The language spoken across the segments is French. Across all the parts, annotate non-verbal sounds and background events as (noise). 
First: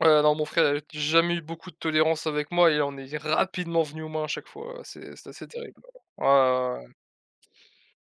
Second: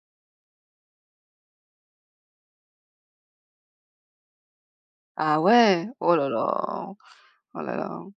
Heu, non, mon frère avait jamais eu beaucoup de tolérance avec moi et on est rapidement venu aux mains à chaque fois, heu, c'est c'était Ah assez terrible, ouais, oh heu, ouais, là ouais, ouais, ouais. là. Oh là là.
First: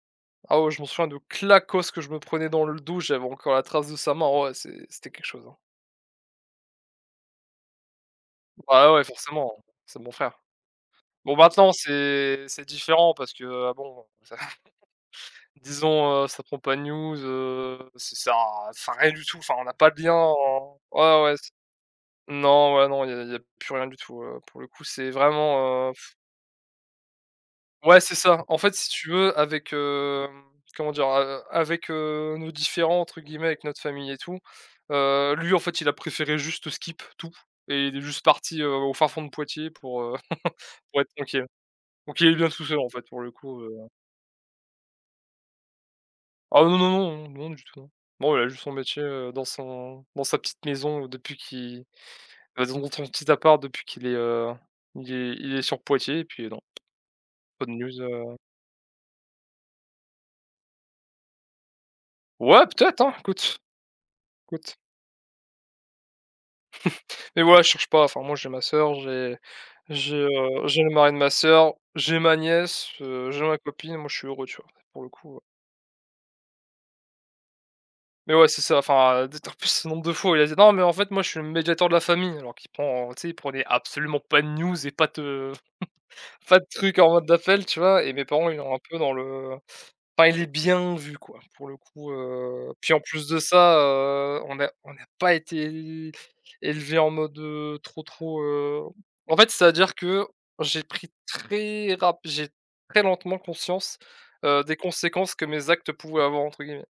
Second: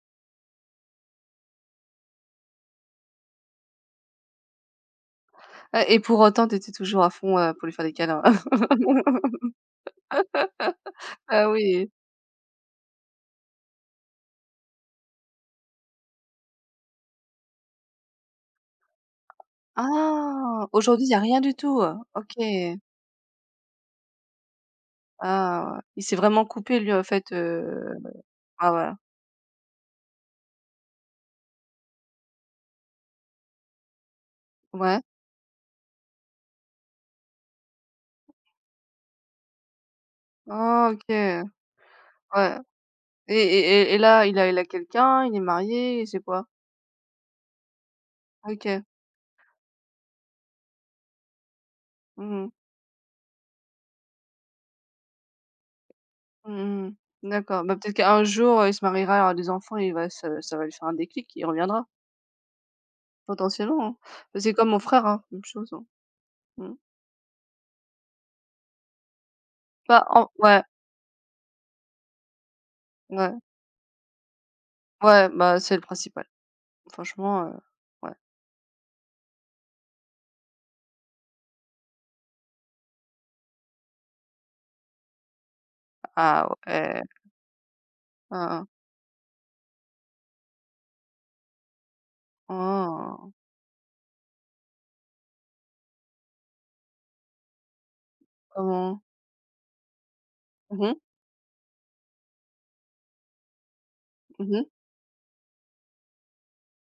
Ah ouais, je m'en souviens de claquosse que je me prenais dans le dos, j'avais encore la trace de sa main, ah ouais, c'est c'était quelque chose hein. Ah et pour autant tu étais toujours à fond, heu, pour lui faire des câlins. Ah ouais, forcément, c'est mon frère. (laughs) Bon Ah maintenant, oui. c'est c'est différent parce que, heu, bon (chuckles) disons, heu, ça prend pas de news, heu, ç ça ça rien du tout, enfin, on n'a pas de lien Ah. en ouais, Aujourd'hui il y a ouais, ouais rien c du tout, heu? mmh, non OK. ouais, non, il y a il y a il y a plus rien du tout, heu, pour le coup, c'est Ah. vraiment, heu, Il pff s'est vraiment coupé lui en fait, heu, Ouais, de c'est ça, en enfin, fait si voila. tu veux avec, hem, comment dire, a heu, avec, heu, «nos différents» entre guillemets, avec notre famille et tout, Ouais. heu, lui en fait il a préféré juste skip tout et il est juste parti, heu, au fin fond de Poitiers pour, heu, (chuckles) Oh pour OK. être tranquille. Ouais Donc il est bien tout seul en fait pour le et coup, et heu et et là, il a il a quelqu'un, il est marié, il sait quoi? Ah, heu, non, non, non, non du tout, hein. Bon il a juste son OK. métier, heu, dans son dans sa petite maison depuis qui Mmh mh. et zon son petit appart depuis qu'il est, heu, il est il est sur Poitiers et puis non. Mmh mh. D'accord, Pas de bah peut-être news, qu'un heu jour, il se mariera, il aura des enfants et il va se ça va lui faire un déclic et il reviendra. Ouais peut-être hein écoute, Potentiellement, c'est comme écoute. mon frère hein, même chose. Mmh. (chuckles) Mais ouais, je cherche pas, enfin moi, j'ai ma soeur, j'ai Bah j'ai, en ouais. heu, j'ai le mari de ma soeur, j'ai ma nièce, heu, Mouais. j'ai ma copine, moi, je suis heureux, tu vois? Pour le Ouais, coup, heu bah c'est le principal franchement, heu, ouais. Mais ouais, c'est ça, enfin, heu, d'être en plus ce nombre de fois où il a dit: «Non mais en fait moi je suis le médiateur de la famille». Alors qu'il prend, heu, tu sais il prenait absolument pas de news et pas te, heu, (chuckles) Ah pas de truc ouais. en mode d'appel tu vois? Et mes parents Hein ils hein. ont un peu dans le, heu pas il est bien vu quoi pour le coup, heu, puis en plus Waouh! de ça, heu, on n'a on n'a pas été é élevé en mode, heu, trop trop, heu Comment? en fait c'est-à-dire que j'ai Mmh mh. pris très rap j'ai très lentement conscience, Mmh heu, mh. des conséquences que «mes actes» pouvaient avoir entre guillemets.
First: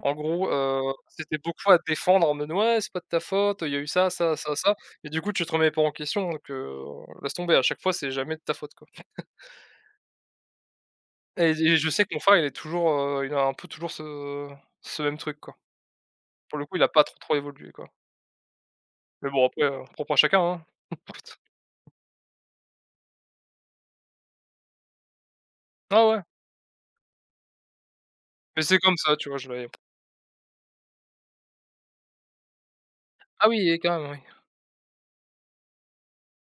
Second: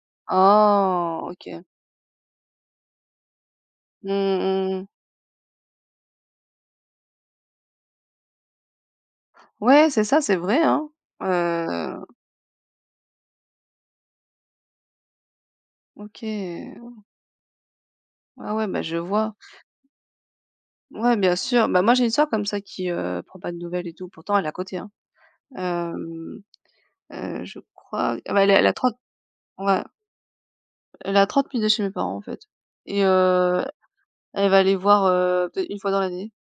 En gros, heu, Ah. c'était OK. beaucoup à défendre en mode: «Ouais, c'est pas de ta faute, il y a eu ça, Mmh ça, mh. ça, Mmh, ça» mmh mh. et du coup, tu te remets pas en question, donc, heu, laisse tomber à chaque fois, c'est jamais de ta faute quoi. (chuckles) Ouais, c'est ça, c'est vrai hein, Et je et je sais heu que mon frère, il est toujours, heu, il a un peu toujours ce ce même truc quoi. OK, Pour le coup, il a pas oh. trop, trop évolué quoi. Ah ouais. Bah je Mais vois. bon après, heu, propre à chacun. Ouais bien N'importe. sûr, bah moi, j'ai une soeur comme ça qui, heu, prend pas de nouvelles et tout pourtant elle est à côté, Ah ouais. hem, heu, je crois. Ah beh, elle Mais elle a c'est comme 30 ça, tu vois? Je l'ai ouais. Elle est à 30 minutes chez mes parents en fait et Ah heu, oui et quand même, oui. elle va aller voir, heu, peut-être une fois dans l'année.